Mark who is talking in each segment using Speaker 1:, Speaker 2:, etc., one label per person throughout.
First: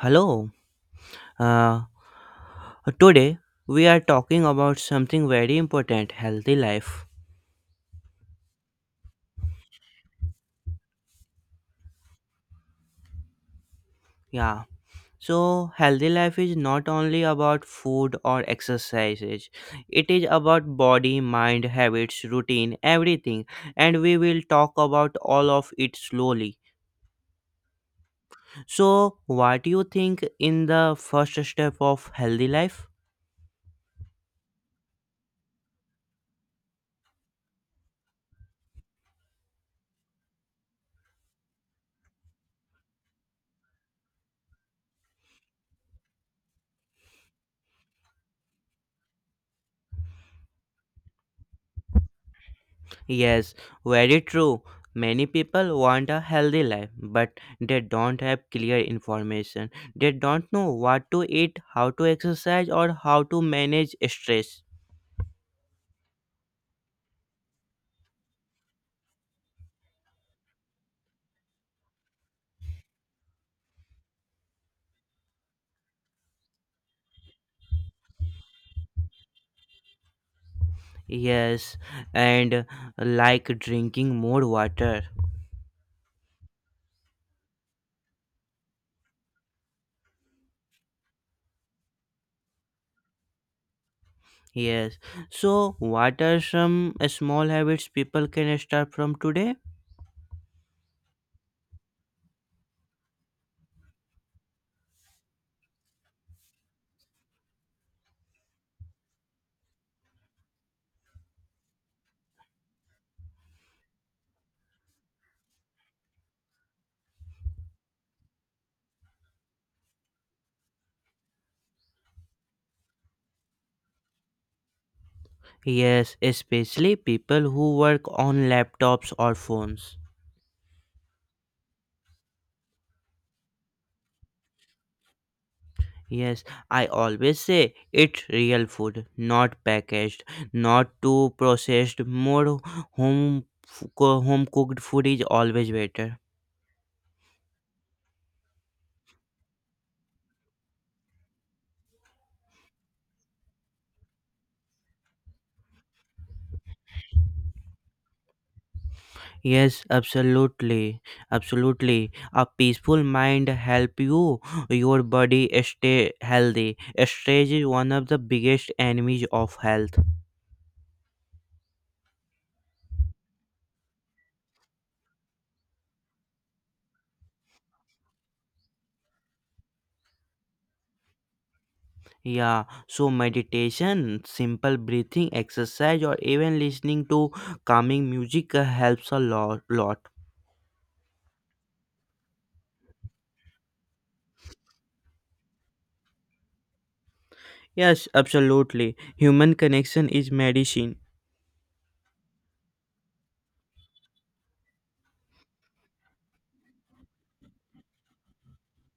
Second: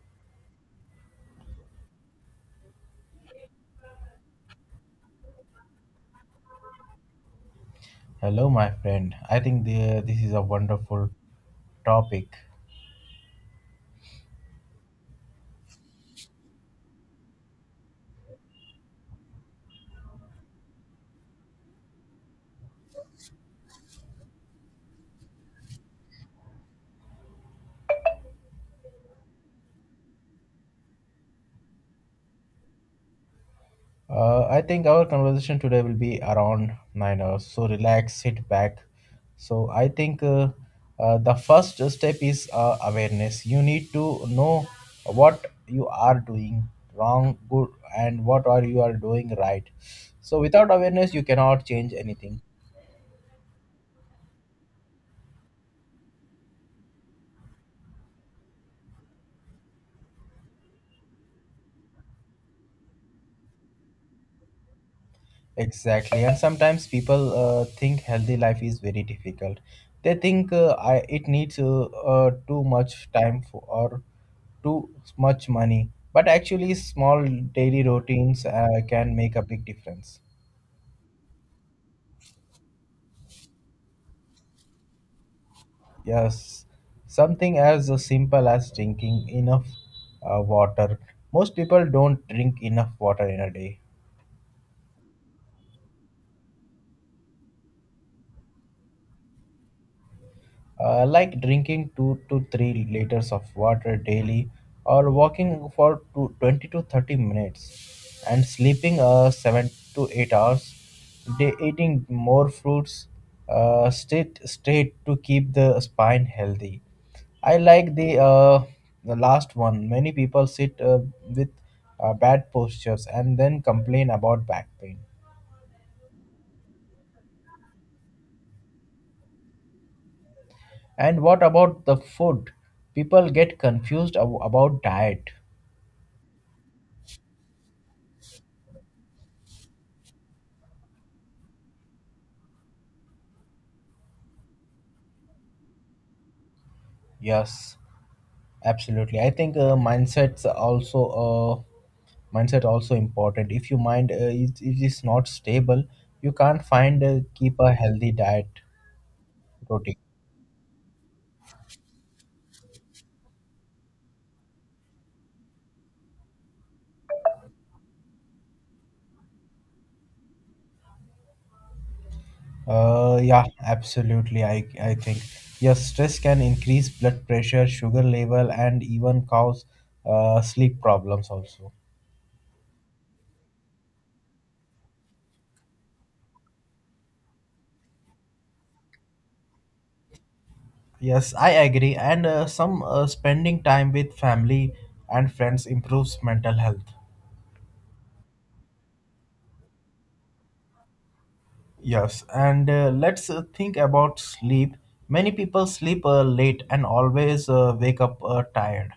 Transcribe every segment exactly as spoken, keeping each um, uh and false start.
Speaker 1: Hello. Uh, Today we are talking about something very important healthy life.
Speaker 2: Hello, my friend. I think the, this is a wonderful topic.
Speaker 1: Yeah. So, healthy life is not only about food or exercises, it is about body, mind, habits, routine, everything. And we will talk about all of it slowly. So, what do you think in the first step of healthy life?
Speaker 2: Uh, I think our conversation today will be around nine hours. So relax, sit back. So I think uh, uh, the first step is uh, awareness. You need to know what you are doing wrong, good, and what are you are doing right. So without awareness, you cannot change anything.
Speaker 1: Yes, very true. Many people want a healthy life, but they don't have clear information. They don't know what to eat, how to exercise, or how to manage stress.
Speaker 2: Exactly, and sometimes people uh, think healthy life is very difficult. They think uh, I it needs uh, uh, too much time for, or too much money. But actually, small daily routines uh, can make a big difference.
Speaker 1: Yes, and like drinking more water.
Speaker 2: Yes, something as simple as drinking enough uh, water. Most people don't drink enough water in a day.
Speaker 1: Yes, so what are some small habits people can start from today?
Speaker 2: Uh, like drinking two to three liters of water daily, or walking for two, twenty to thirty minutes, and sleeping uh, seven to eight hours, they eating more fruits, uh, straight straight to keep the spine healthy. I like the uh, the last one. Many people sit uh, with uh, bad postures, and then complain about back pain.
Speaker 1: Yes, especially people who work on laptops or phones.
Speaker 2: And what about the food? People get confused ab- about diet.
Speaker 1: Yes, I always say it's real food, not packaged, not too processed. More home co- home cooked food is always better.
Speaker 2: Yes, absolutely. I think uh, mindsets also uh, mindset also important. If your mind uh, is it is not stable, you can't find uh, keep a healthy diet
Speaker 1: Yes,
Speaker 2: routine.
Speaker 1: absolutely, absolutely. A peaceful mind help you your body stay healthy. Stress is one of the biggest enemies of health.
Speaker 2: Uh, yeah, absolutely. I I think, yes, stress can increase blood pressure, sugar level, and even cause uh, sleep problems also.
Speaker 1: Yeah, so meditation, simple breathing exercise, or even listening to calming music uh, helps a lot. lot.
Speaker 2: Yes, I agree. And uh, some uh, spending time with family and friends improves mental health.
Speaker 1: Yes, absolutely. Human connection is medicine.
Speaker 2: Yes, and uh, let's uh, think about sleep. Many people sleep uh, late and always uh, wake up uh, tired.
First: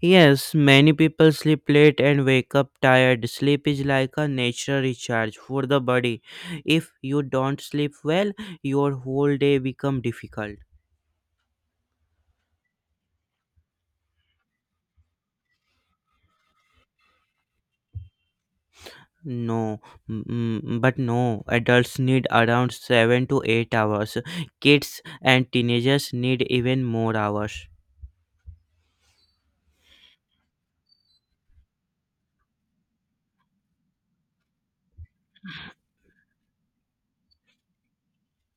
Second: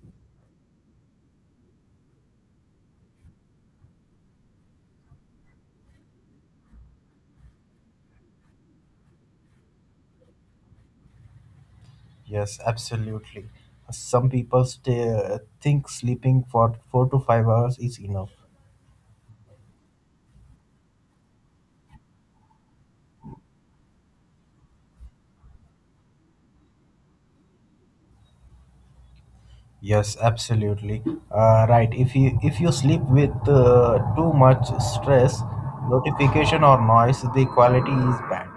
Speaker 1: Yes, many people sleep late and wake up tired. Sleep is like a natural recharge for the body. If you don't sleep well, your whole day become difficult.
Speaker 2: Yes, absolutely. Some people stay, uh, think sleeping for four to five hours is enough.
Speaker 1: No, mm, mm, but no, adults need around seven to eight hours. Kids and teenagers need even more hours.
Speaker 2: Yes, absolutely. Uh, right. If you if you sleep with uh, too much stress, notification or noise, the quality is bad.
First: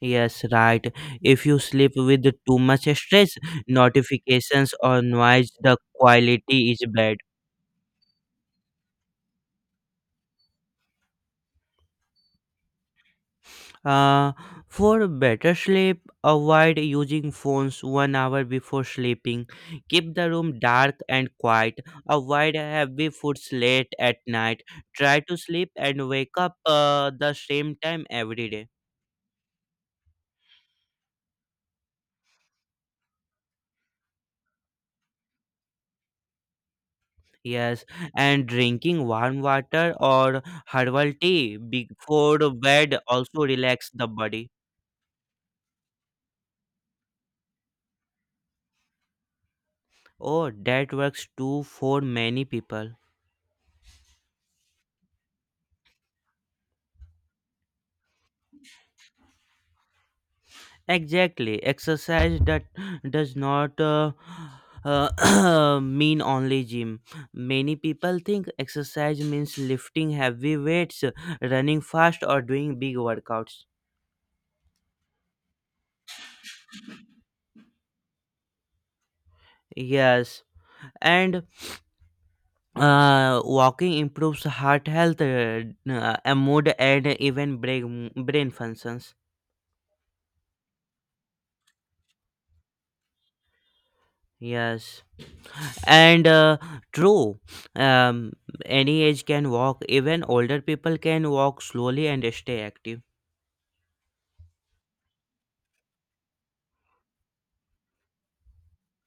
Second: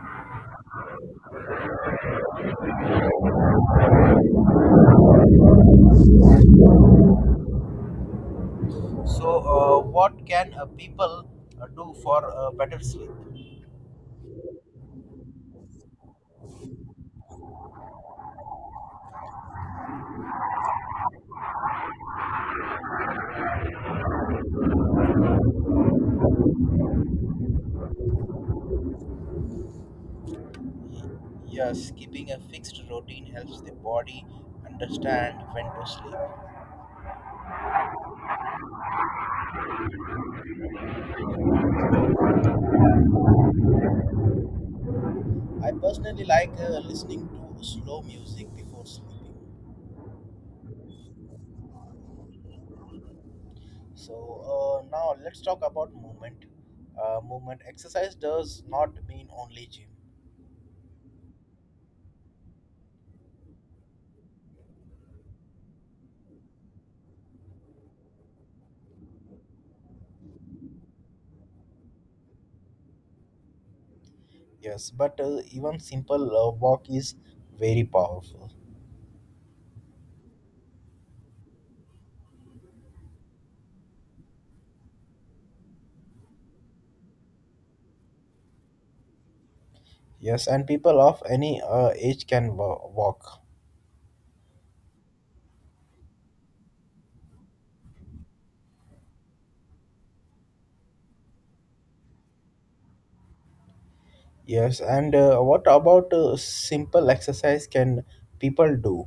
Speaker 1: Yes, right. If you sleep with too much stress, notifications, or noise, the quality is bad.
Speaker 2: So, uh, what can uh, people uh, do for uh, better sleep?
Speaker 1: Uh, for better sleep, avoid using phones one hour before sleeping. Keep the room dark and quiet. Avoid heavy foods late at night. Try to sleep and wake up uh, the same time every day.
Speaker 2: Yeah, skipping a fixed routine helps the body understand when to sleep.
Speaker 1: Yes, and drinking warm water or herbal tea before bed also relax the body.
Speaker 2: I personally like uh, listening to slow music before sleeping.
Speaker 1: Oh, that works too for many people.
Speaker 2: So uh, now let's talk about movement. Uh, movement exercise does not mean only gym.
Speaker 1: Exactly. Exercise that does not uh, uh, mean only gym. Many people think exercise means lifting heavy weights, running fast, or doing big workouts.
Speaker 2: Yes, but uh, even simple uh, walk is very powerful.
Speaker 1: Yes, and uh, walking improves heart health, uh, uh, mood, and even brain brain functions.
Speaker 2: Yes, and people of any uh, age can wa- walk.
Speaker 1: Yes, and uh, true. um, any age can walk, even older people can walk slowly and stay active.
Speaker 2: Yes, and uh, what about uh, simple exercise can people do?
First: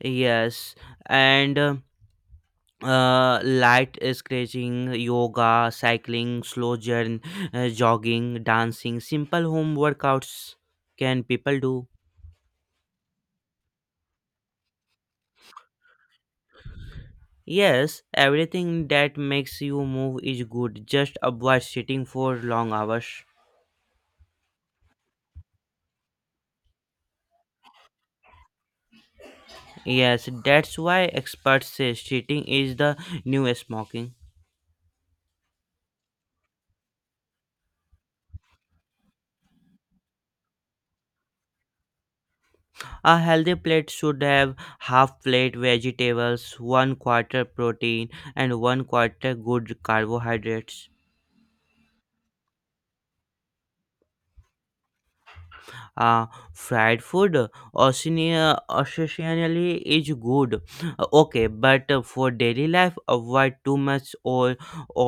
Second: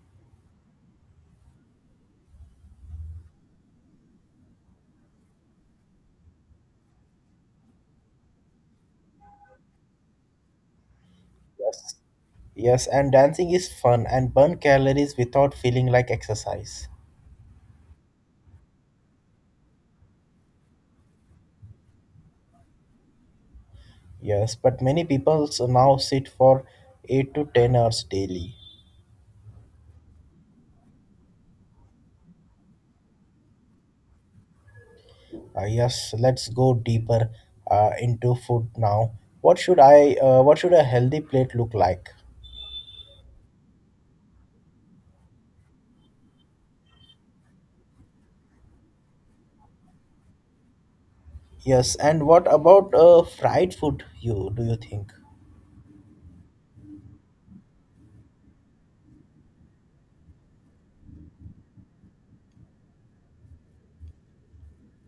Speaker 1: Yes, and uh, uh, light scratching, yoga, cycling, slow journey, uh, jogging, dancing, simple home workouts can people do.
Speaker 2: Yes. Yes, and dancing is fun and burn calories without feeling like exercise.
Speaker 1: Yes, everything that makes you move is good. Just avoid sitting for long hours.
Speaker 2: Yes, but many people now sit for eight to ten hours daily.
Speaker 1: Yes, that's why experts say sitting is the new smoking.
Speaker 2: Uh, yes, let's go deeper uh, into food now. What should I uh, what should a healthy plate look like?
Speaker 1: A healthy plate should have half plate vegetables, one quarter protein, and one quarter good carbohydrates.
Speaker 2: Yes, and what about uh, fried food, you do you think?
Speaker 1: Uh, Fried food occasionally occasionally is good. Uh, okay, but uh, for daily life avoid too much oil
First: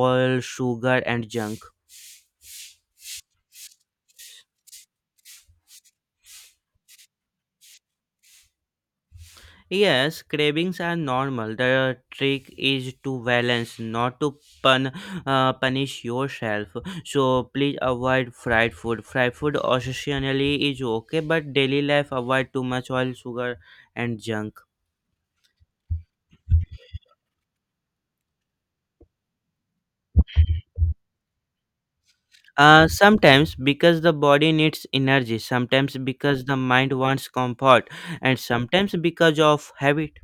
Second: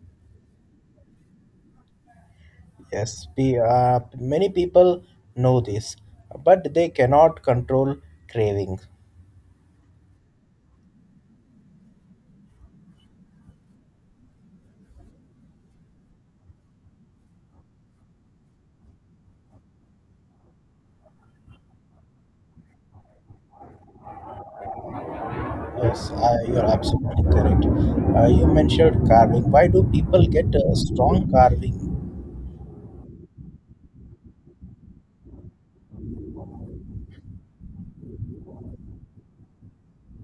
Speaker 1: oil sugar, and junk.
Speaker 2: Yes, we, uh, many people know this, but they cannot control craving.
Speaker 1: Yes, cravings are normal. The trick is to balance, not to pun, uh, punish yourself. So please avoid fried food. Fried food occasionally is okay, but daily life avoid too much oil, sugar, and junk.
Speaker 2: Yes, uh, you're absolutely correct. Uh, you mentioned carving. Why do people get a strong carving?
Speaker 1: Uh, sometimes because the body needs energy, sometimes because the mind wants comfort, and sometimes because of habit.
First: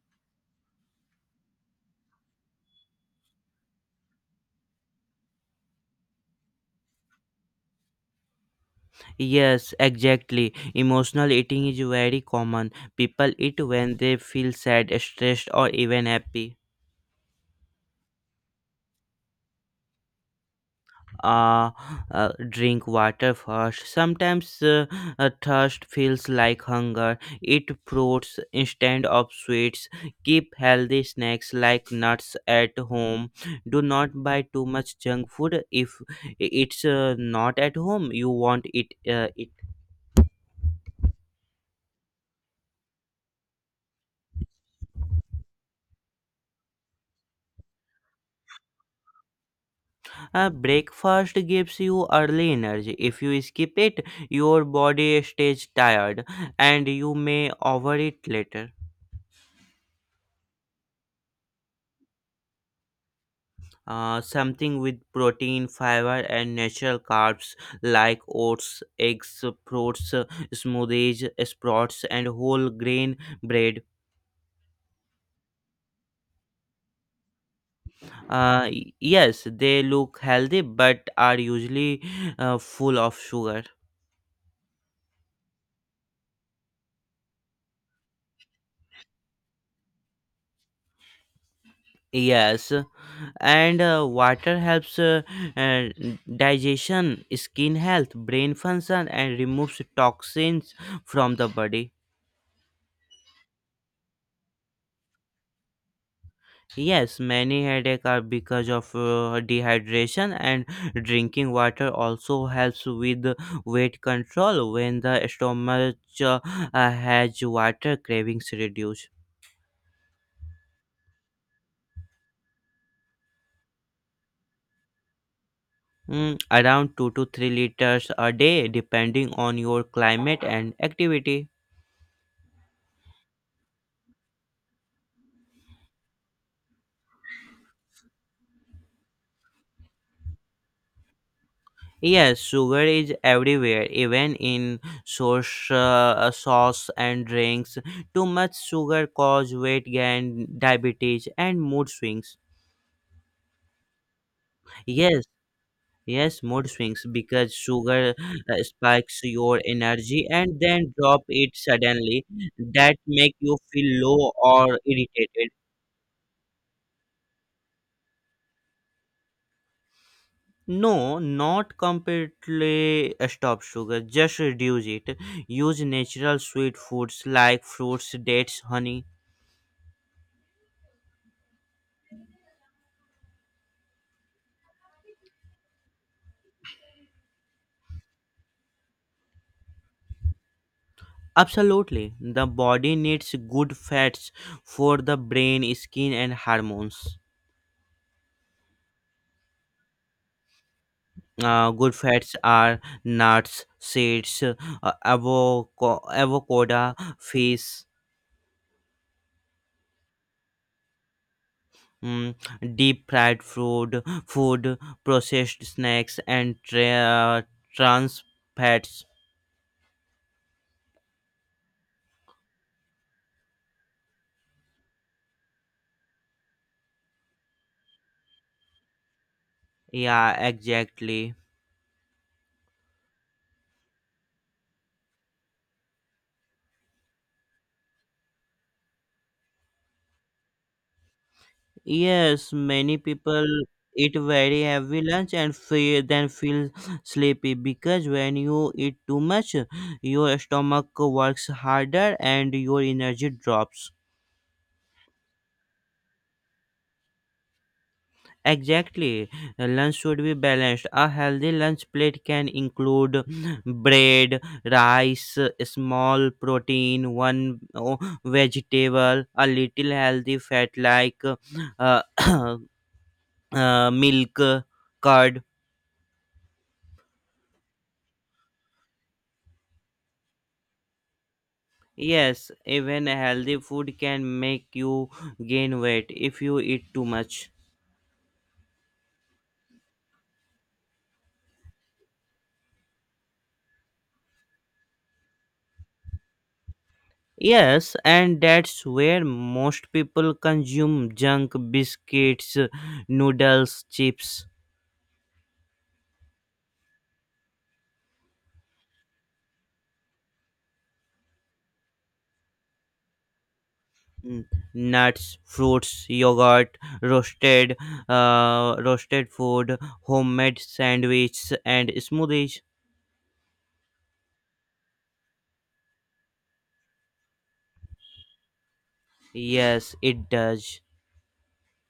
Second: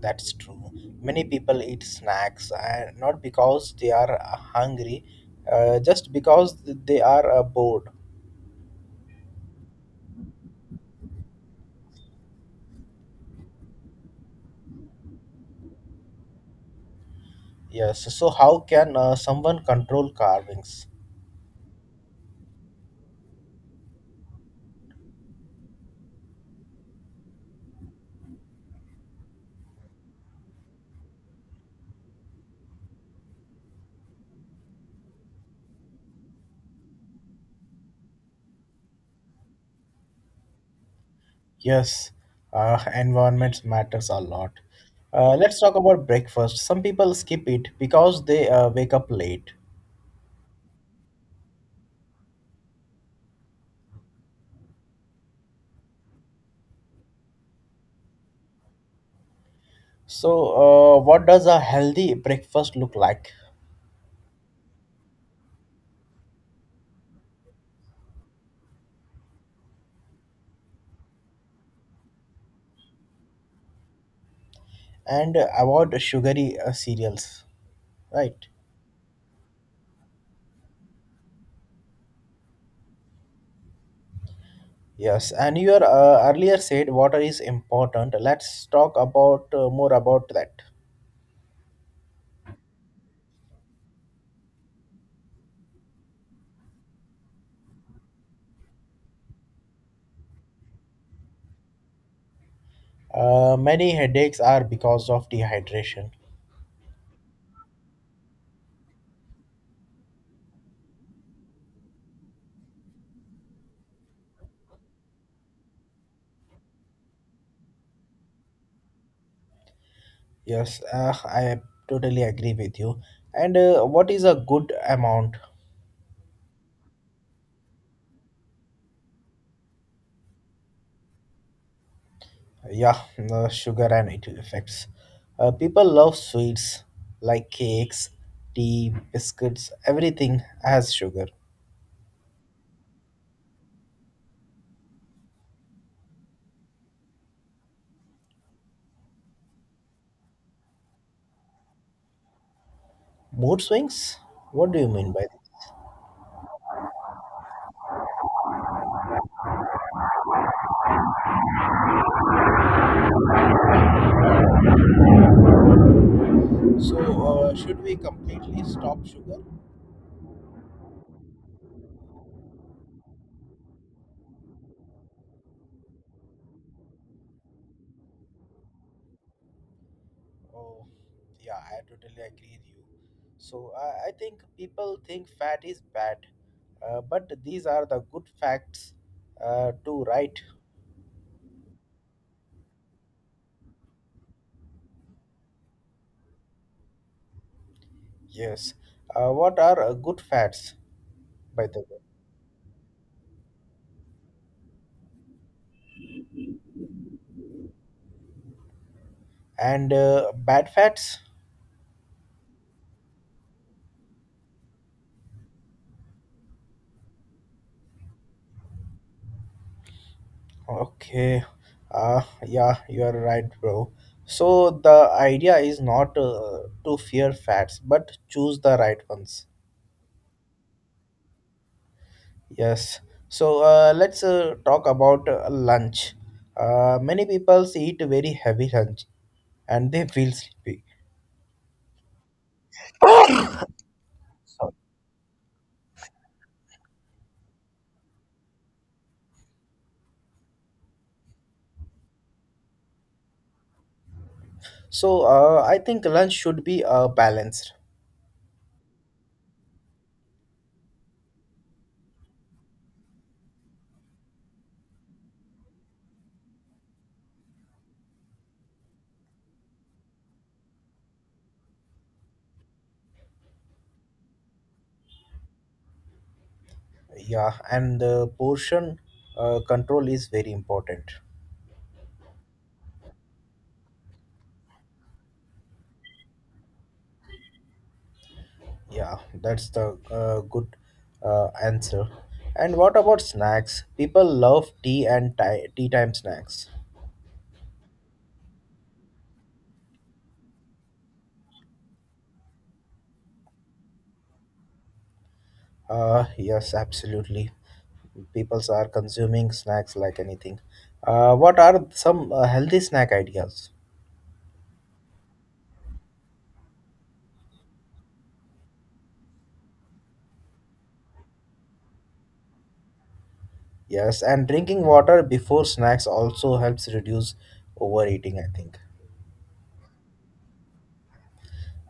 Speaker 2: That's true. Many people eat snacks uh, not because they are uh, hungry, uh, just because they are uh, bored.
Speaker 1: Yes, exactly. Emotional eating is very common. People eat when they feel sad, stressed, or even happy.
Speaker 2: Yes, so how can uh, someone control carvings?
Speaker 1: Uh, uh, Drink water first. Sometimes uh, uh, thirst feels like hunger. Eat fruits instead of sweets. Keep healthy snacks like nuts at home. Do not buy too much junk food. If it's uh, not at home, you won't eat uh, it.
Speaker 2: Yes, uh, environment matters a lot. Uh, let's talk about breakfast. Some people skip it because they uh, wake up late.
Speaker 1: Uh, breakfast gives you early energy. If you skip it, your body stays tired and you may overeat later.
Speaker 2: So, uh, what does a healthy breakfast look like?
Speaker 1: Uh, something with protein, fiber, and natural carbs like oats, eggs, fruits, uh, smoothies, sprouts, and whole grain bread.
Speaker 2: And avoid sugary uh, cereals, right?
Speaker 1: Uh, y- yes, they look healthy but are usually uh, full of sugar.
Speaker 2: Yes, and you are uh, earlier said water is important. Let's talk about uh, more about that.
Speaker 1: Yes, and uh, water helps uh, uh, digestion, skin health, brain function, and removes toxins from the body.
Speaker 2: Uh, many headaches are because of dehydration.
Speaker 1: Yes, many headaches are because of uh, dehydration, and drinking water also helps with weight control. When the stomach uh, uh, has water, cravings reduce.
Speaker 2: Yes, uh, I totally agree with you. And uh, what is a good amount?
Speaker 1: Mm, around two to three liters a day, depending on your climate and activity.
Speaker 2: Yeah. uh, sugar and its effects. Uh, people love sweets, like cakes, tea, biscuits, everything has sugar.
Speaker 1: Yes, sugar is everywhere, even in sauce, uh, sauce and drinks. Too much sugar cause weight gain, diabetes, and mood swings.
Speaker 2: Mood swings, what do you mean
Speaker 1: Yes,
Speaker 2: by that?
Speaker 1: yes, mood swings because sugar uh, spikes your energy and then drop it suddenly. That make you feel low or irritated.
Speaker 2: So, uh, should we completely stop sugar?
Speaker 1: No, not completely uh, stop sugar, just reduce it. Use natural sweet foods like fruits, dates, honey.
Speaker 2: Oh, yeah, I totally agree with you. So, I I think people think fat is bad, uh, but these are the good facts, uh, to right?
Speaker 1: Absolutely. The body needs good fats for the brain, skin, and hormones.
Speaker 2: Yes. Uh, what are uh, good fats, by
Speaker 1: Uh,
Speaker 2: the
Speaker 1: good
Speaker 2: way?
Speaker 1: fats are nuts, seeds, uh, avoco- avocado, fish.
Speaker 2: And uh, bad fats?
Speaker 1: mm, Deep fried food, food, processed snacks, and tra- trans fats.
Speaker 2: Okay. Uh, yeah, you are right, bro. So, the idea is not uh, to fear fats, but choose the right ones.
Speaker 1: Yeah, exactly.
Speaker 2: Yes. So uh, let's uh, talk about uh, lunch. Uh, many people eat very heavy lunch and they feel sleepy.
Speaker 1: Yes, many people eat very heavy lunch and fe then feel sleepy because when you eat too much, your stomach works harder and your energy drops.
Speaker 2: So uh, I think lunch should be uh, balanced.
Speaker 1: Exactly. Uh, lunch should be balanced. A healthy lunch plate can include bread, rice, small protein, one oh, vegetable, a little healthy fat like uh, uh, milk, curd.
Speaker 2: Yeah, and the portion uh, control is very important.
Speaker 1: Yes, even a healthy food can make you gain weight if you eat too much.
Speaker 2: Yeah, that's the uh, good uh, answer. And what about snacks? People love tea and ti- tea time snacks.
Speaker 1: Yes, and that's where most people consume junk biscuits, noodles, chips,
Speaker 2: Uh, yes, absolutely. People are consuming snacks like anything. Uh, what are some uh, healthy snack ideas?
Speaker 1: n- nuts, fruits, yogurt, roasted, uh, roasted food, homemade sandwiches, and smoothies.
Speaker 2: Yes, and drinking water before snacks also helps reduce overeating, I think.
Speaker 1: Yes, it does.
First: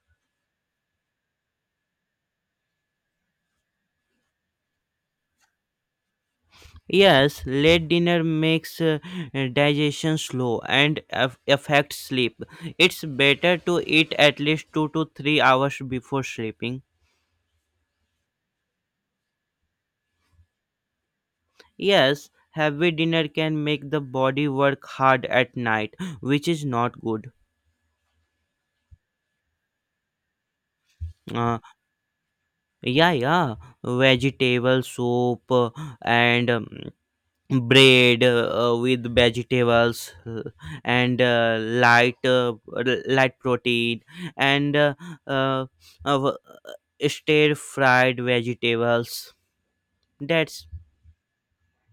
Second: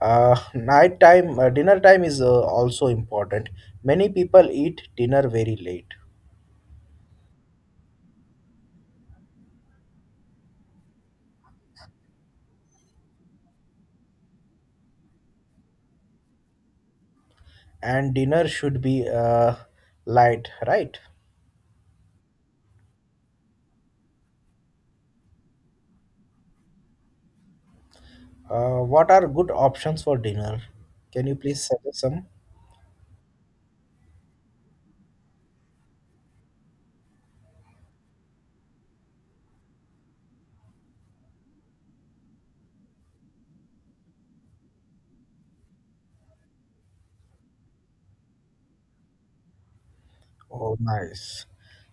Speaker 2: Uh, night time, uh, dinner time is uh, also important. Many people eat dinner very late,
Speaker 1: Yes, late dinner makes uh, digestion slow and af- affects sleep. It's better to eat at least two to three hours before sleeping.
Speaker 2: and dinner should be uh, light, right?
Speaker 1: Yes, heavy dinner can make the body work hard at night, which is not good.
Speaker 2: Uh, what are good options for dinner? Can you
Speaker 1: Uh,
Speaker 2: please suggest some?
Speaker 1: yeah, yeah, vegetable soup uh, and um, bread uh, with vegetables uh, and uh, light uh, r- light protein and uh, uh, uh, stir fried vegetables. That's.
Speaker 2: Oh, nice.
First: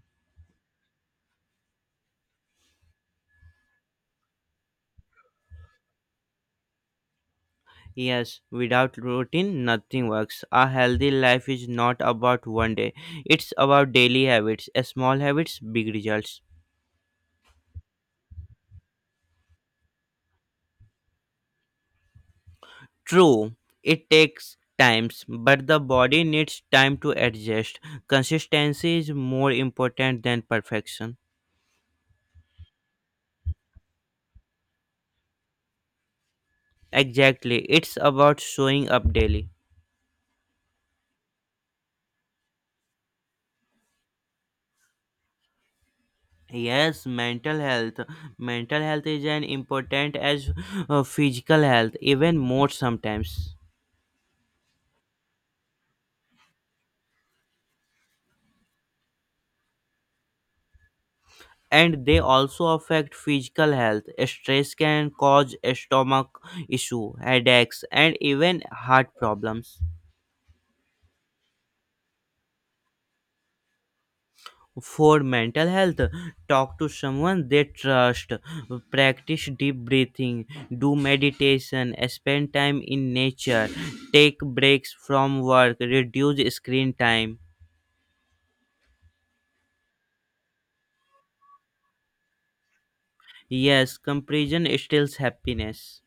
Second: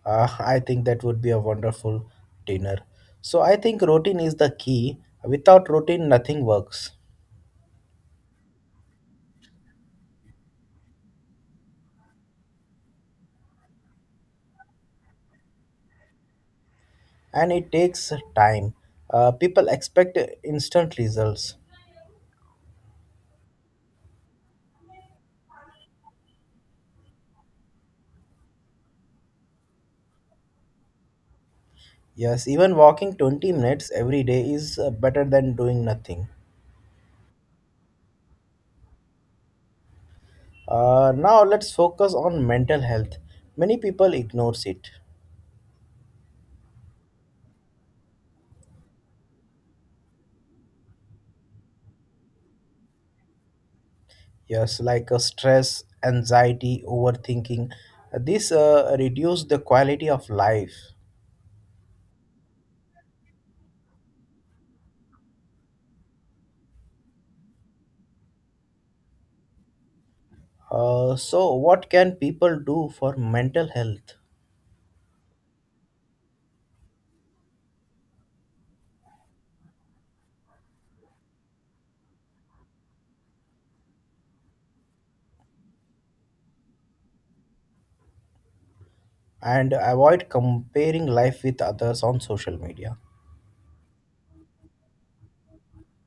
Speaker 2: Uh, I think that would be a wonderful dinner. So I think routine is the key. Without routine, nothing works.
Speaker 1: Yes, without routine nothing works. A healthy life is not about one day. It's about daily habits. Uh, small habits, big results.
Speaker 2: And it takes time. Uh, people expect instant results.
Speaker 1: True, it takes times but the body needs time to adjust. Consistency is more important than perfection.
Speaker 2: Yes, even walking twenty minutes every day is uh, better than doing nothing.
Speaker 1: Exactly. It's about showing up daily.
Speaker 2: Uh, now let's focus on mental health. Many people ignores it.
Speaker 1: Yes, mental health. Mental health is as important as uh, physical health, even more sometimes.
Speaker 2: Yes, like uh, stress, anxiety, overthinking. Uh, This uh, reduce the quality of life.
Speaker 1: And they also affect physical health. Stress can cause stomach issue, headaches, and even heart problems.
Speaker 2: Uh, so, what can people do for mental health,
Speaker 1: For mental health, talk to someone they trust, practice deep breathing, do meditation, spend time in nature, take breaks from work, reduce screen time.
Speaker 2: and avoid comparing life with others on social media?
Speaker 1: Yes, comparison steals happiness.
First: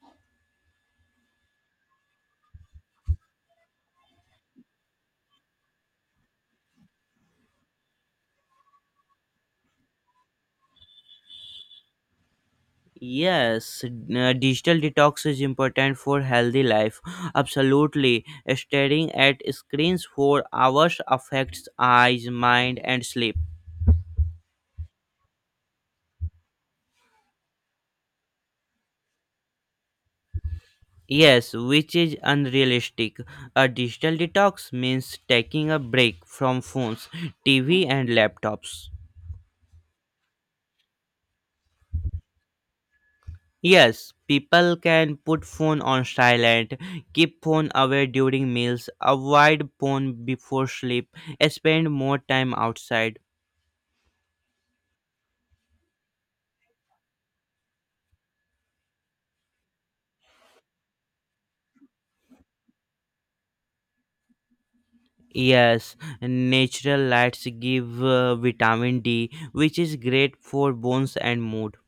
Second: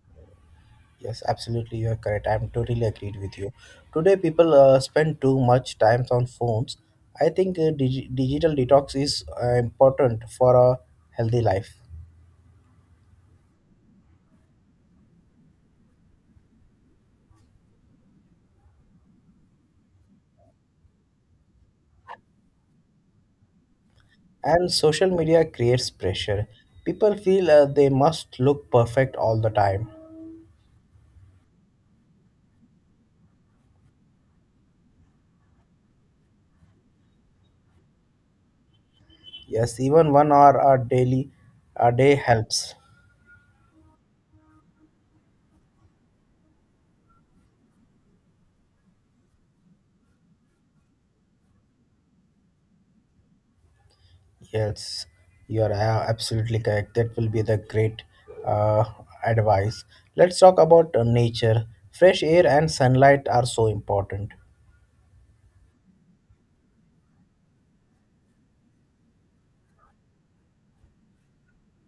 Speaker 2: Yes, absolutely, you are correct. I'm totally agreed with you. Today, people uh, spend too much time on phones. I think uh, dig- digital detox is uh, important for a healthy life.
Speaker 1: Yes, uh, digital detox is important for healthy life. Absolutely. Staring at screens for hours affects eyes, mind and sleep.
Speaker 2: And social media creates pressure. People feel uh, they must look perfect all the time.
Speaker 1: Yes, which is unrealistic. A digital detox means taking a break from phones, T V and laptops.
Speaker 2: Yes, even one hour a daily a day helps.
Speaker 1: Yes, people can put phone on silent, keep phone away during meals, avoid phone before sleep, spend more time outside.
Speaker 2: Yes, you are uh, absolutely correct. That will be the great uh, advice. Let's talk about uh, nature. Fresh air and sunlight are so important.
Speaker 1: Yes, natural lights give uh, vitamin D, which is great for bones and mood.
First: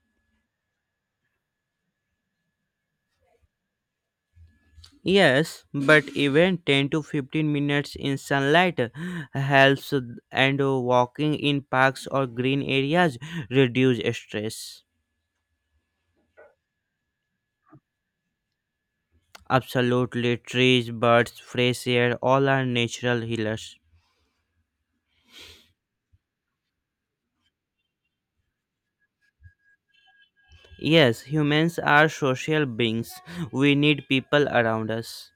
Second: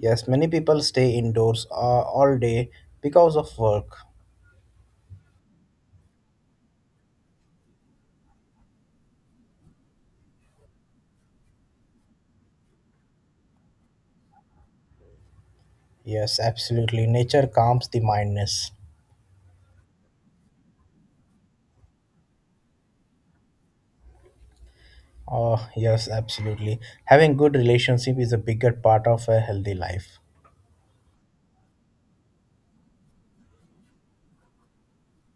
Speaker 2: Yes, many people stay indoors uh, all day because of work.
Speaker 1: Yes, but even ten to fifteen minutes in sunlight helps, uh, and walking in parks or green areas reduce stress.
Speaker 2: Yes, absolutely. Nature calms the mindness.
Speaker 1: Absolutely, trees, birds, fresh air, all are natural healers.
Speaker 2: Oh, yes, absolutely. Having good relationship is a bigger part of a healthy life.
Speaker 1: Yes, humans are social beings. We need people around us.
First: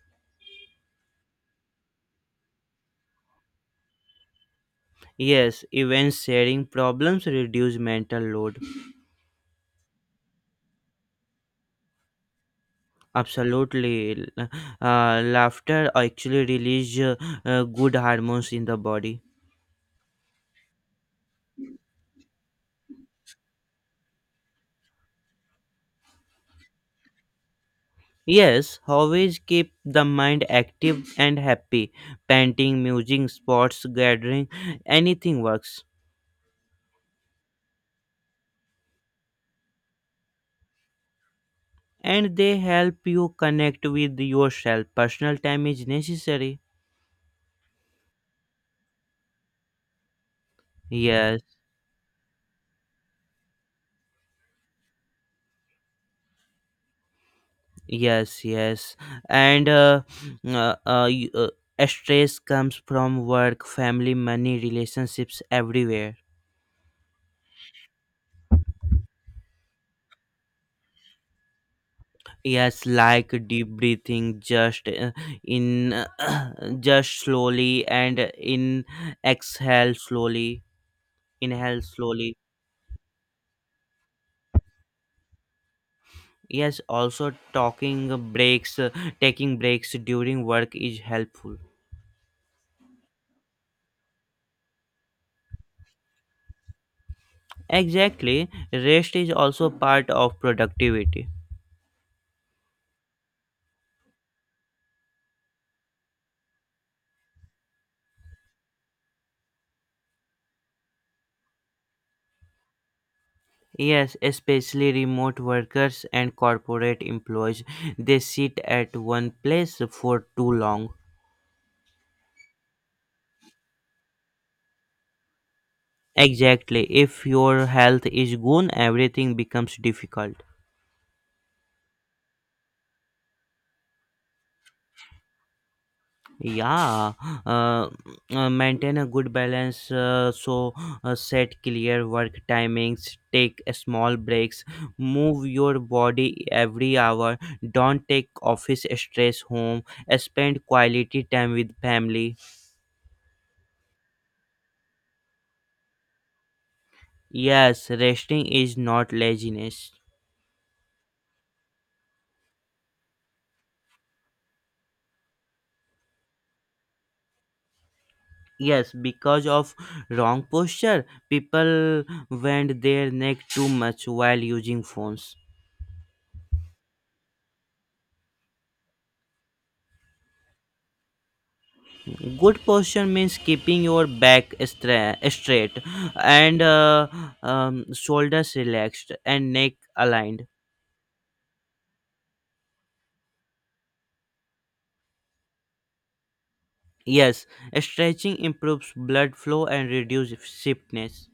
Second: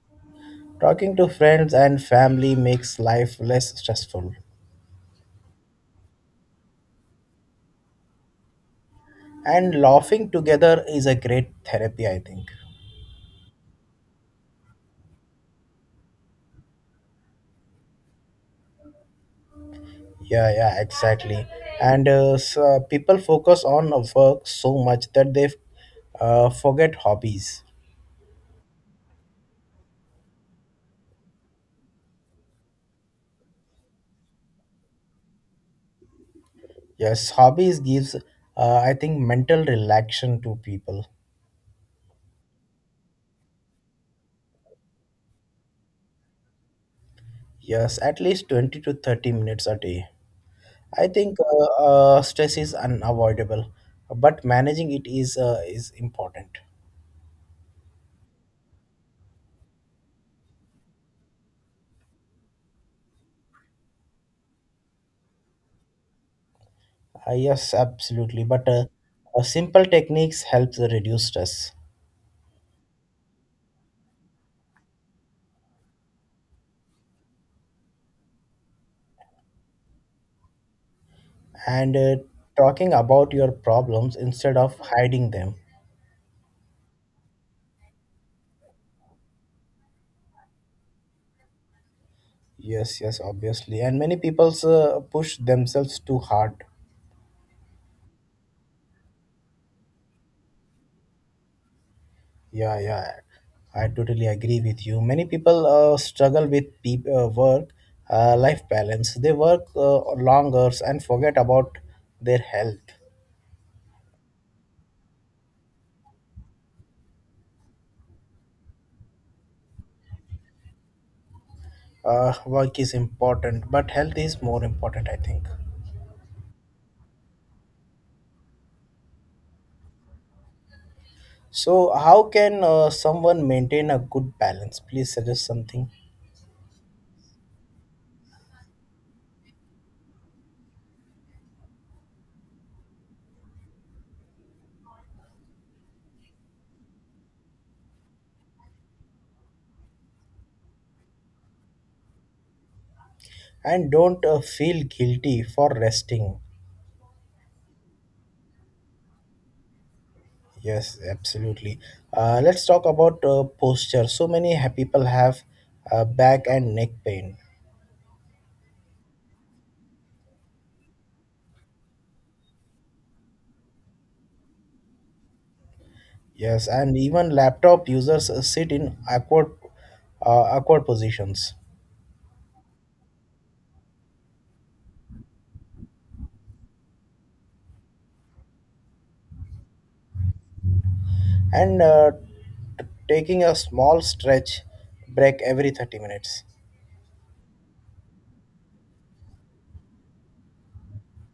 Speaker 2: Talking to friends and family makes life less stressful.
Speaker 1: Yes, even sharing problems reduce mental load.
Speaker 2: And laughing together is a great therapy, I think.
Speaker 1: Absolutely. Uh, laughter actually releases uh, uh, good hormones in the body.
Speaker 2: Yeah, yeah, exactly. And uh, so people focus on work so much that they uh, forget hobbies.
Speaker 1: Yes, hobbies keep the mind active and happy. Painting, music, sports, gathering, anything works.
Speaker 2: Yes, hobbies gives, uh, I think, mental relaxation to people.
Speaker 1: And they help you connect with yourself. Personal time is necessary.
Speaker 2: Yes, at least twenty to thirty minutes a day. I think
Speaker 1: Yes,
Speaker 2: uh, uh, stress is unavoidable, but managing it is uh, is important.
Speaker 1: yes, yes. And uh, uh, uh, y- uh, stress comes from work, family, money, relationships, everywhere.
Speaker 2: Uh, yes, absolutely. But uh, uh, simple techniques helps reduce stress,
Speaker 1: Yes, like deep breathing, just uh, in just slowly, and in, exhale slowly, inhale
Speaker 2: and uh,
Speaker 1: slowly.
Speaker 2: talking about your problems instead of hiding them.
Speaker 1: Yes, also talking, breaks uh, taking breaks during work is helpful.
Speaker 2: Yes, yes, obviously. And many people uh, push themselves too hard.
Speaker 1: Exactly, rest is also part of productivity.
Speaker 2: Yeah, yeah. I totally agree with you. Many people uh, struggle with pe- uh, work uh, life balance. They work uh, long hours and forget about their health.
Speaker 1: Yes, especially remote workers and corporate employees. They sit at one place for too long.
Speaker 2: Uh, work is important, but health is more important, I think.
Speaker 1: Exactly. If your health is gone, everything becomes difficult.
Speaker 2: So, how can uh, someone maintain a good balance? Please suggest something.
Speaker 1: Yeah, uh, uh, maintain a good balance. Uh, so, uh, set clear work timings, take a small breaks, move your body every hour, don't take office stress home, spend quality time with family.
Speaker 2: And don't uh, feel guilty for resting.
Speaker 1: Yes, resting is not laziness.
Speaker 2: Yes, absolutely. Uh, let's talk about uh, posture. So many ha- people have uh, back and neck pain.
Speaker 1: Yes, because of wrong posture, people bend their neck too much while using phones.
Speaker 2: Yes, and even laptop users uh, sit in awkward, uh, awkward positions.
Speaker 1: Good posture means keeping your back stra- straight and uh, um, shoulders relaxed and neck aligned.
Speaker 2: And uh, t- taking a small stretch break every thirty minutes.
Speaker 1: Yes, stretching improves blood flow and reduces stiffness.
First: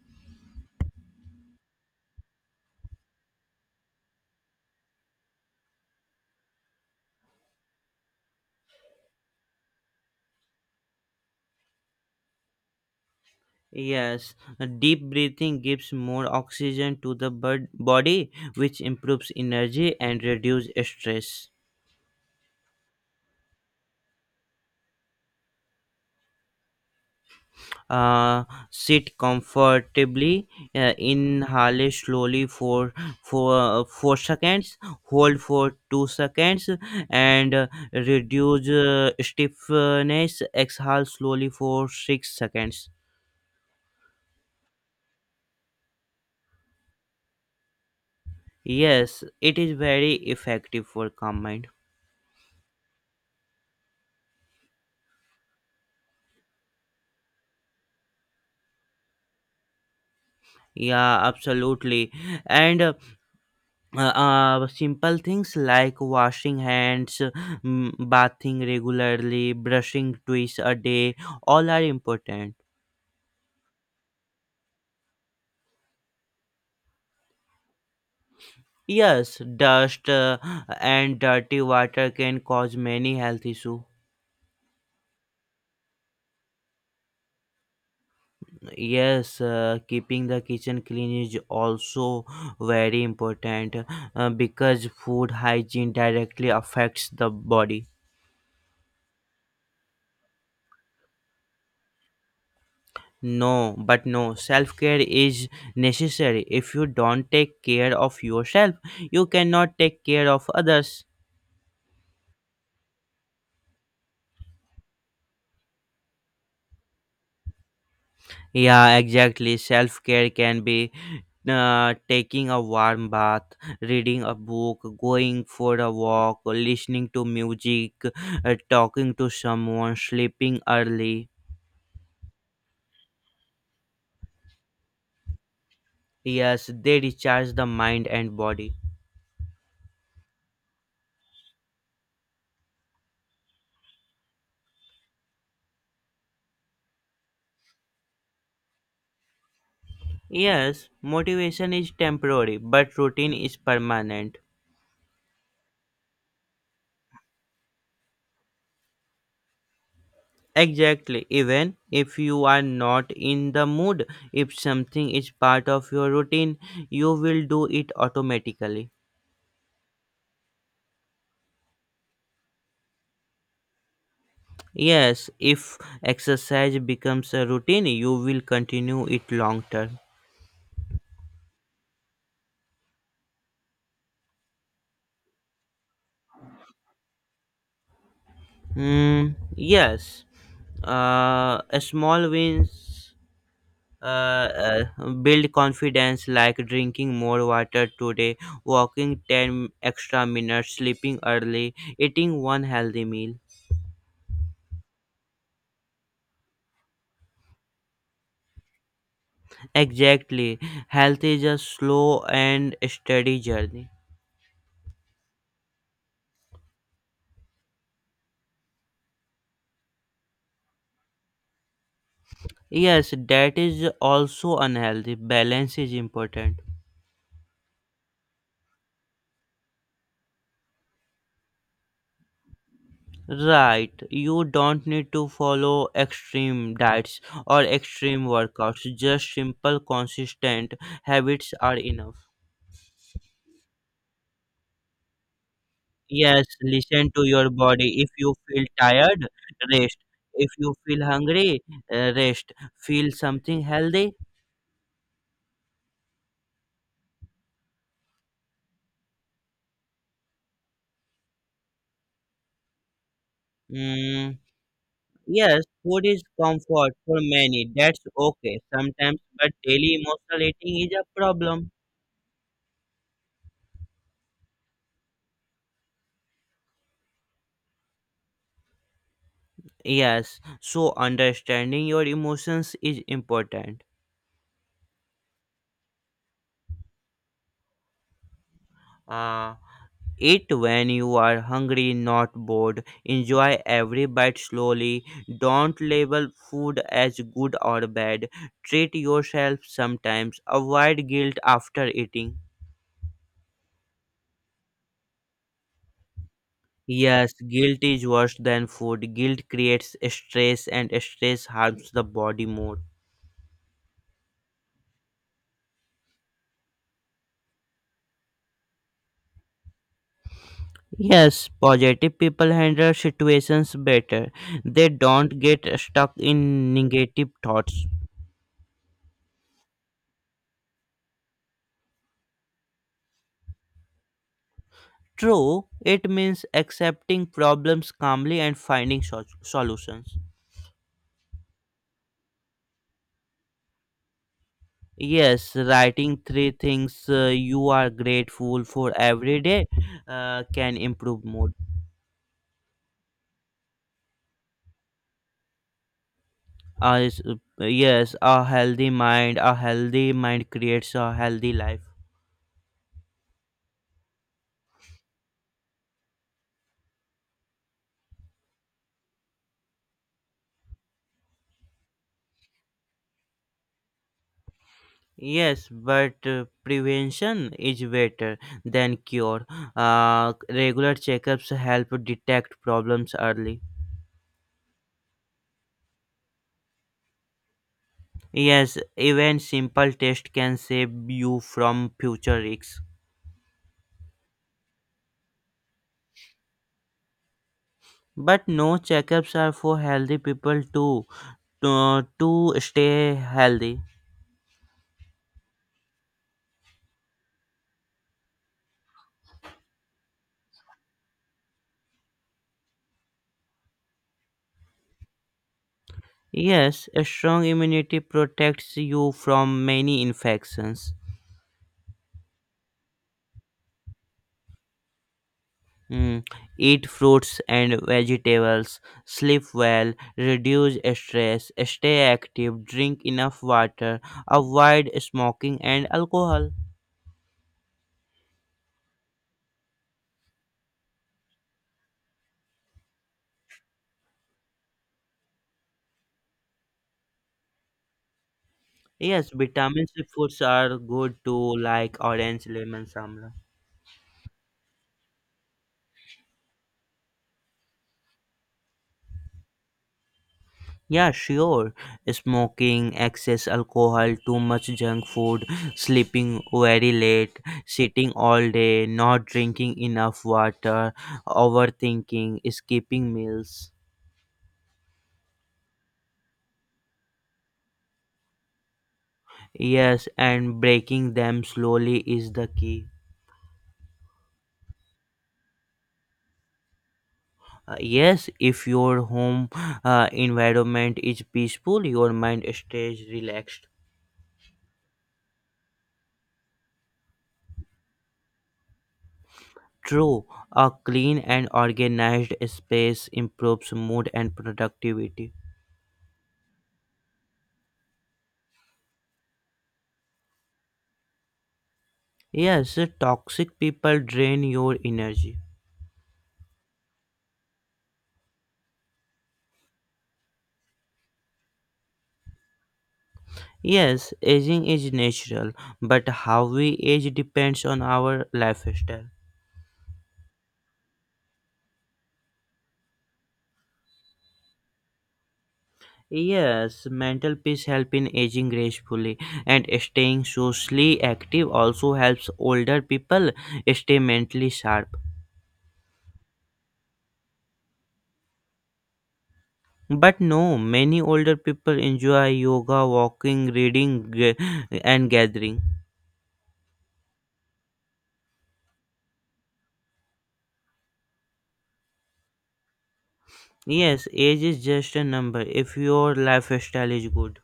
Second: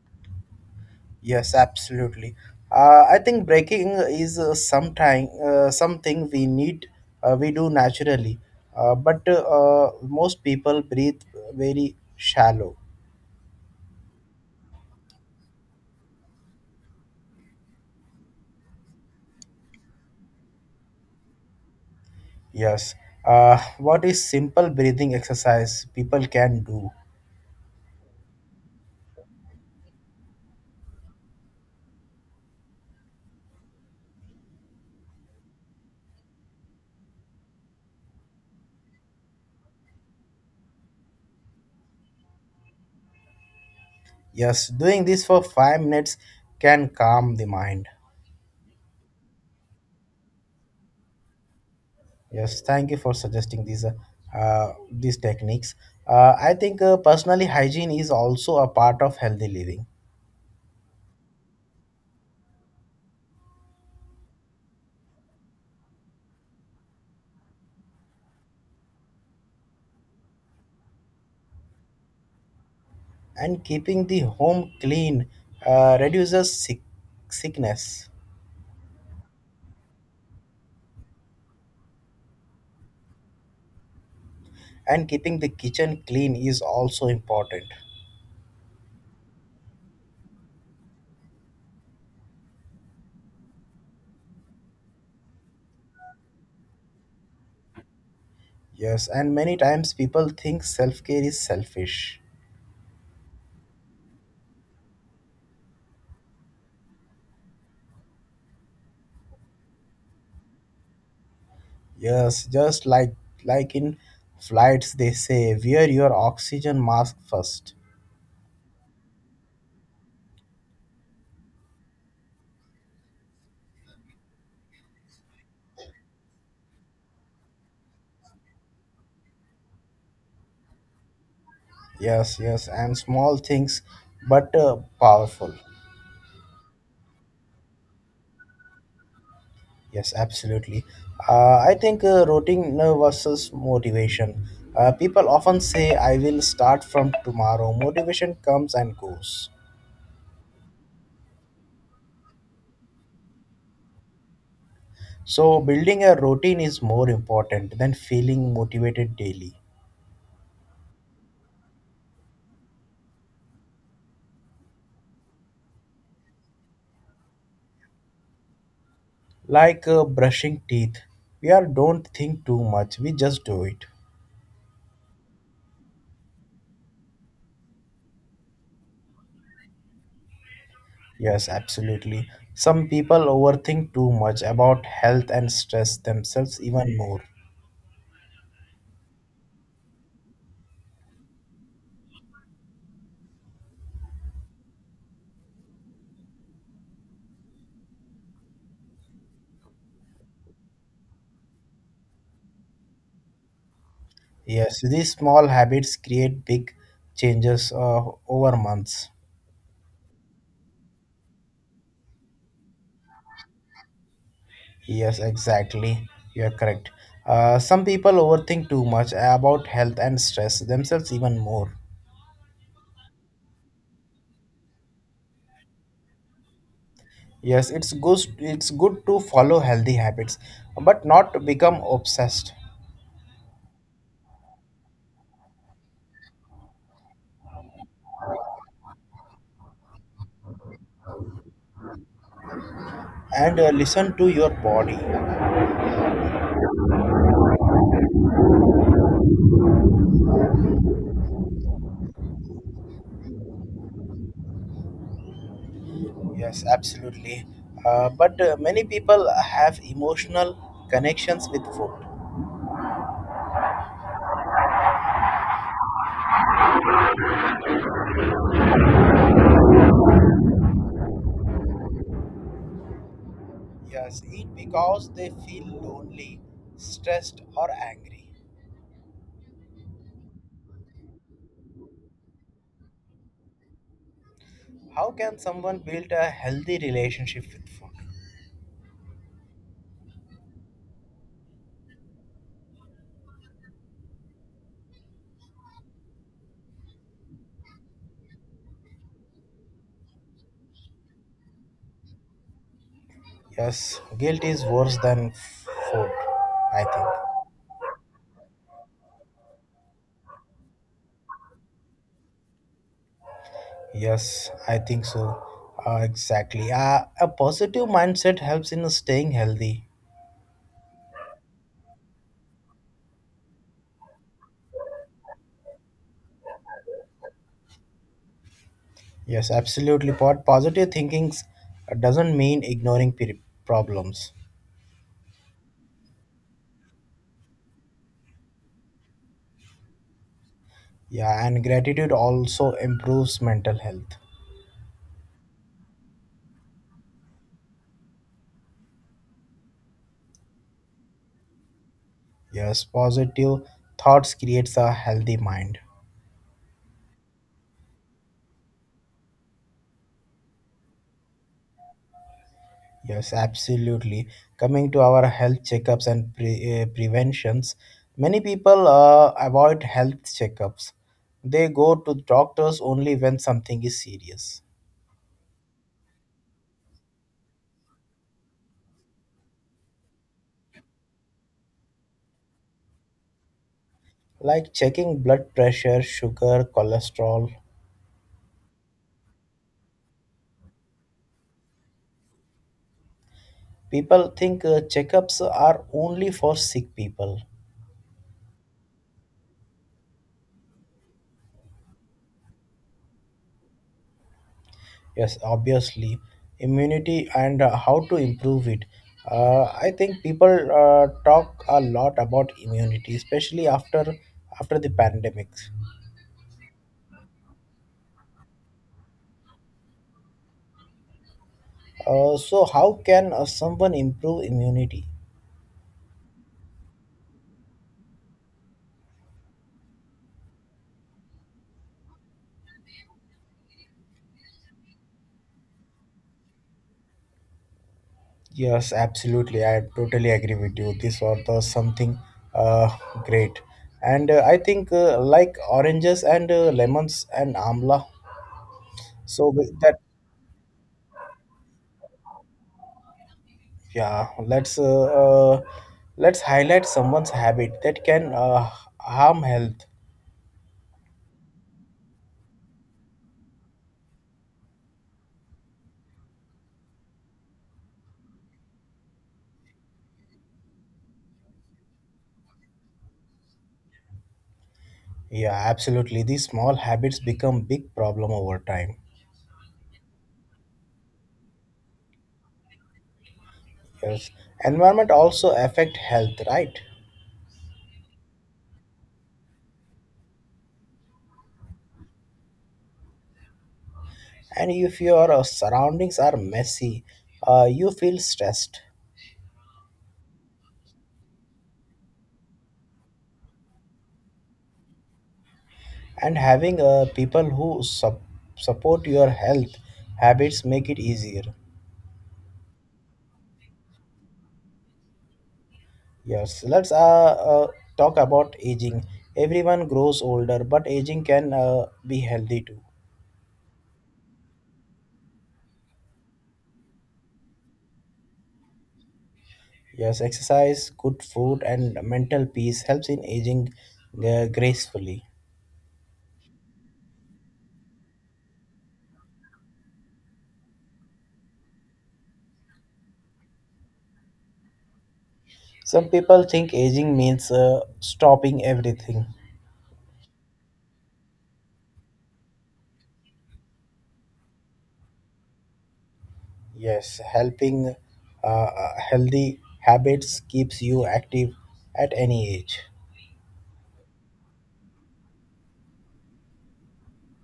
Speaker 2: Yes, absolutely. Uh, I think breaking is uh, sometime uh, something we need, uh, we do naturally, uh, but uh, uh, most people breathe very shallow.
Speaker 1: Yes, deep breathing gives more oxygen to the bird- body, which improves energy and reduces stress.
Speaker 2: Yes. Uh, what is simple breathing exercise people can do?
Speaker 1: uh, Sit comfortably, uh, inhale slowly for for four seconds, hold for two seconds, and uh, reduce uh, stiffness, exhale slowly for six seconds.
Speaker 2: Yes, doing this for five minutes can calm the mind.
Speaker 1: Yes, it is very effective for calm mind.
Speaker 2: Yes, thank you for suggesting these uh, uh, these techniques. Uh, I think uh, personally hygiene is also a part of healthy living,
Speaker 1: Yeah, absolutely. And uh, uh, simple things like washing hands, mm, bathing regularly, brushing twice a day, all are important.
Speaker 2: and keeping the home clean uh, reduces sick- sickness.
Speaker 1: Yes, dust uh, and dirty water can cause many health issues.
Speaker 2: And keeping the kitchen clean is also important.
Speaker 1: Yes, uh, keeping the kitchen clean is also very important uh, because food hygiene directly affects the body.
Speaker 2: Yes, and many times people think self care is selfish.
Speaker 1: No, but no, self care is necessary. If you don't take care of yourself, you cannot take care of others.
Speaker 2: Yes, just like like in flights, they say wear your oxygen mask first.
Speaker 1: Yeah, exactly. Self care can be uh, taking a warm bath, reading a book, going for a walk, listening to music, uh, talking to someone, sleeping early.
Speaker 2: Yes, yes, and small things, but uh, powerful.
Speaker 1: Yes, they recharge the mind and body.
Speaker 2: Yes, absolutely. Uh, I think uh, routine uh, versus motivation. Uh, people often say I will start from tomorrow. Motivation comes and goes.
Speaker 1: Yes, motivation is temporary, but routine is permanent.
Speaker 2: So building a routine is more important than feeling motivated daily.
Speaker 1: Exactly, even if you are not in the mood, if something is part of your routine, you will do it automatically.
Speaker 2: Like uh, brushing teeth. We are don't think too much. We just do it.
Speaker 1: Yes, if exercise becomes a routine, you will continue it long term.
Speaker 2: Yes, absolutely. Some people overthink too much about health and stress themselves even more.
Speaker 1: Mm, yes, uh, a small wins uh, uh, build confidence, like drinking more water today, walking ten extra minutes, sleeping early, eating one healthy meal.
Speaker 2: Yes, these small habits create big changes uh, over months.
Speaker 1: Exactly, health is a slow and steady journey.
Speaker 2: Yes, exactly. You are correct. Uh, some people overthink too much about health and stress themselves even more.
Speaker 1: Yes, that is also unhealthy. Balance is important.
Speaker 2: Yes, it's good. It's good to follow healthy habits, but not to become obsessed.
Speaker 1: Right, you don't need to follow extreme diets or extreme workouts, just simple, consistent habits are enough.
Speaker 2: And uh, listen to your body.
Speaker 1: Yes, listen to your body. If you feel tired, rest. If you feel hungry, uh, rest. Feel something healthy?
Speaker 2: Yes, absolutely. Uh, but uh, many people have emotional connections with food.
Speaker 1: Mm, yes, food is comfort for many. That's okay sometimes, but daily emotional eating is a problem.
Speaker 2: Yes, eat because they feel lonely, stressed, or angry.
Speaker 1: Yes, so understanding your emotions is important.
Speaker 2: How can someone build a healthy relationship with food?
Speaker 1: Uh, Eat when you are hungry, not bored. Enjoy every bite slowly. Don't label food as good or bad. Treat yourself sometimes. Avoid guilt after eating.
Speaker 2: Yes, guilt is worse than food, I think.
Speaker 1: Yes, guilt is worse than food. Guilt creates stress, and stress harms the body more.
Speaker 2: Yes, I think so. Uh, exactly. Uh, a positive mindset helps in staying healthy.
Speaker 1: Yes, positive people handle situations better. They don't get stuck in negative thoughts.
Speaker 2: Yes, absolutely. Po- Positive thinking doesn't mean ignoring pe- problems.
Speaker 1: True, it means accepting problems calmly and finding so- solutions.
Speaker 2: Yeah, and gratitude also improves mental health.
Speaker 1: Yes, writing three things uh, you are grateful for every day uh, can improve mood.
Speaker 2: Yes, positive thoughts creates a healthy mind.
Speaker 1: Uh, is- uh, yes, a healthy mind, a healthy mind creates a healthy life.
Speaker 2: Yes, absolutely. Coming to our health checkups and pre- uh, preventions, many people uh, avoid health checkups. They go to doctors only when something is serious,
Speaker 1: Yes, but uh, prevention is better than cure. Uh, regular checkups help detect problems early.
Speaker 2: like checking blood pressure, sugar, cholesterol.
Speaker 1: Yes, even simple tests can save you from future risks.
Speaker 2: People think uh, checkups are only for sick people.
Speaker 1: But no, checkups are for healthy people too, to, to stay healthy.
Speaker 2: Yes, obviously, immunity and uh, how to improve it. Uh, I think people uh, talk a lot about immunity, especially after after the pandemics.
Speaker 1: Yes, a strong immunity protects you from many infections.
Speaker 2: Uh, so, how can uh, someone improve immunity?
Speaker 1: Mm, Eat fruits and vegetables, sleep well, reduce stress, stay active, drink enough water, avoid smoking and alcohol.
Speaker 2: Yes, absolutely. I totally agree with you. This was the something uh, great, and uh, I think uh, like oranges and uh, lemons and amla.
Speaker 1: Yes,
Speaker 2: So with
Speaker 1: vitamin
Speaker 2: that.
Speaker 1: C foods are good too, like orange, lemon, samla.
Speaker 2: Yeah, let's uh, uh, let's highlight someone's habit that can uh, harm health.
Speaker 1: Yeah, sure. Smoking, excess alcohol, too much junk food, sleeping very late, sitting all day, not drinking enough water, overthinking, skipping meals.
Speaker 2: Yeah, absolutely. These small habits become big problem over time.
Speaker 1: Yes, and breaking them slowly is the key.
Speaker 2: Yes, environment also affect health, right?
Speaker 1: Uh, yes, if your home uh, environment is peaceful, your mind stays relaxed.
Speaker 2: And if your uh, surroundings are messy, uh, you feel stressed.
Speaker 1: True, a clean and organized space improves mood and productivity.
Speaker 2: And having uh, people who sup- support your health habits make it easier.
Speaker 1: Yes, toxic people drain your energy.
Speaker 2: Yes, let's uh, uh, talk about aging. Everyone grows older, but aging can uh, be healthy too.
Speaker 1: Yes, aging is natural, but how we age depends on our lifestyle.
Speaker 2: Yes, exercise, good food, and mental peace helps in aging uh, gracefully.
Speaker 1: Yes, mental peace helps in aging gracefully, and staying socially active also helps older people stay mentally sharp.
Speaker 2: Some people think aging means uh, stopping everything.
Speaker 1: But no, many older people enjoy yoga, walking, reading, g- and gathering.
Speaker 2: Yes, helping uh, uh, healthy habits keeps you active at any age.
Speaker 1: Yes, age is just a number if your lifestyle is good.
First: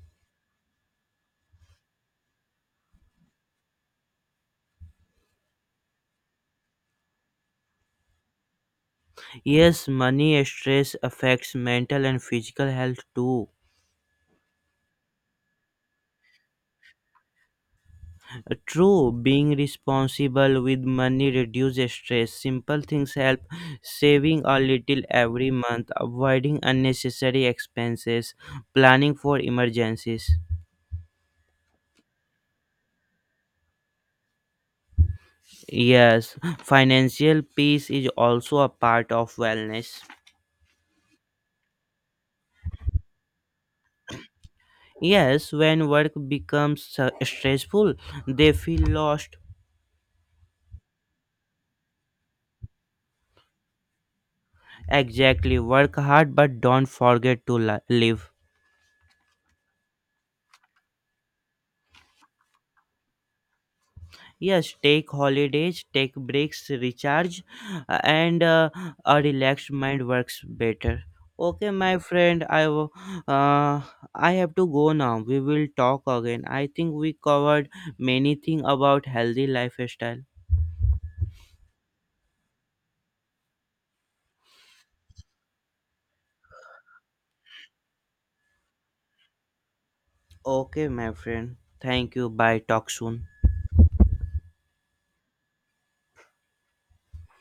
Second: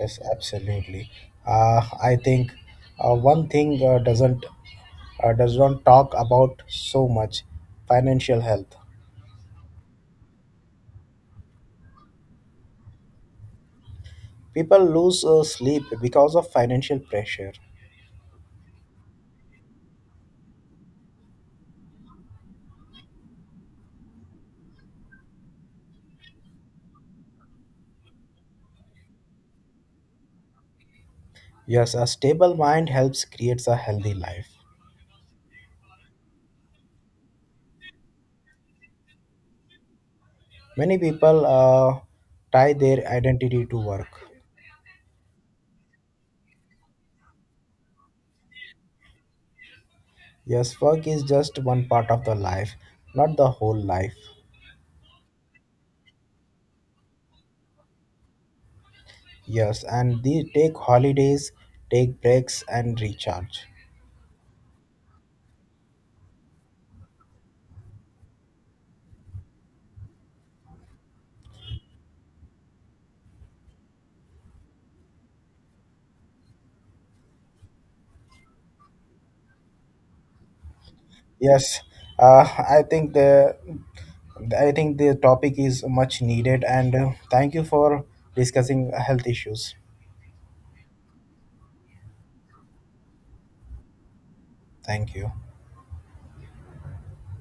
Speaker 2: Yes, absolutely. Uh, I think uh, one thing uh, doesn't uh, does not talk about so much: financial health.
Speaker 1: Yes, money stress affects mental and physical health too.
Speaker 2: People lose uh, sleep because of financial pressure.
Speaker 1: Uh, True, being responsible with money reduces stress. Simple things help saving a little every month, avoiding unnecessary expenses, planning for emergencies.
Speaker 2: Yes, a stable mind helps creates a healthy life.
Speaker 1: Yes, financial peace is also a part of wellness.
Speaker 2: Many people uh, tie their identity to work.
Speaker 1: Yes, when work becomes uh, stressful, they feel lost.
Speaker 2: Yes, work is just one part of the life, not the whole life.
Speaker 1: Exactly. Work hard, but don't forget to li- live.
Speaker 2: Yes, and they take holidays, take breaks, and recharge.
Speaker 1: Yes, take holidays, take breaks, recharge, uh, and uh, a relaxed mind works better. Okay, my friend, I w- uh, I have to go now. We will talk again. I think we covered many things about healthy lifestyle.
Speaker 2: Yes, uh, I think the I think the topic is much needed, and uh, thank you for discussing health issues.
Speaker 1: Okay, my friend. Thank you. Bye. Talk soon.
Speaker 2: Thank you.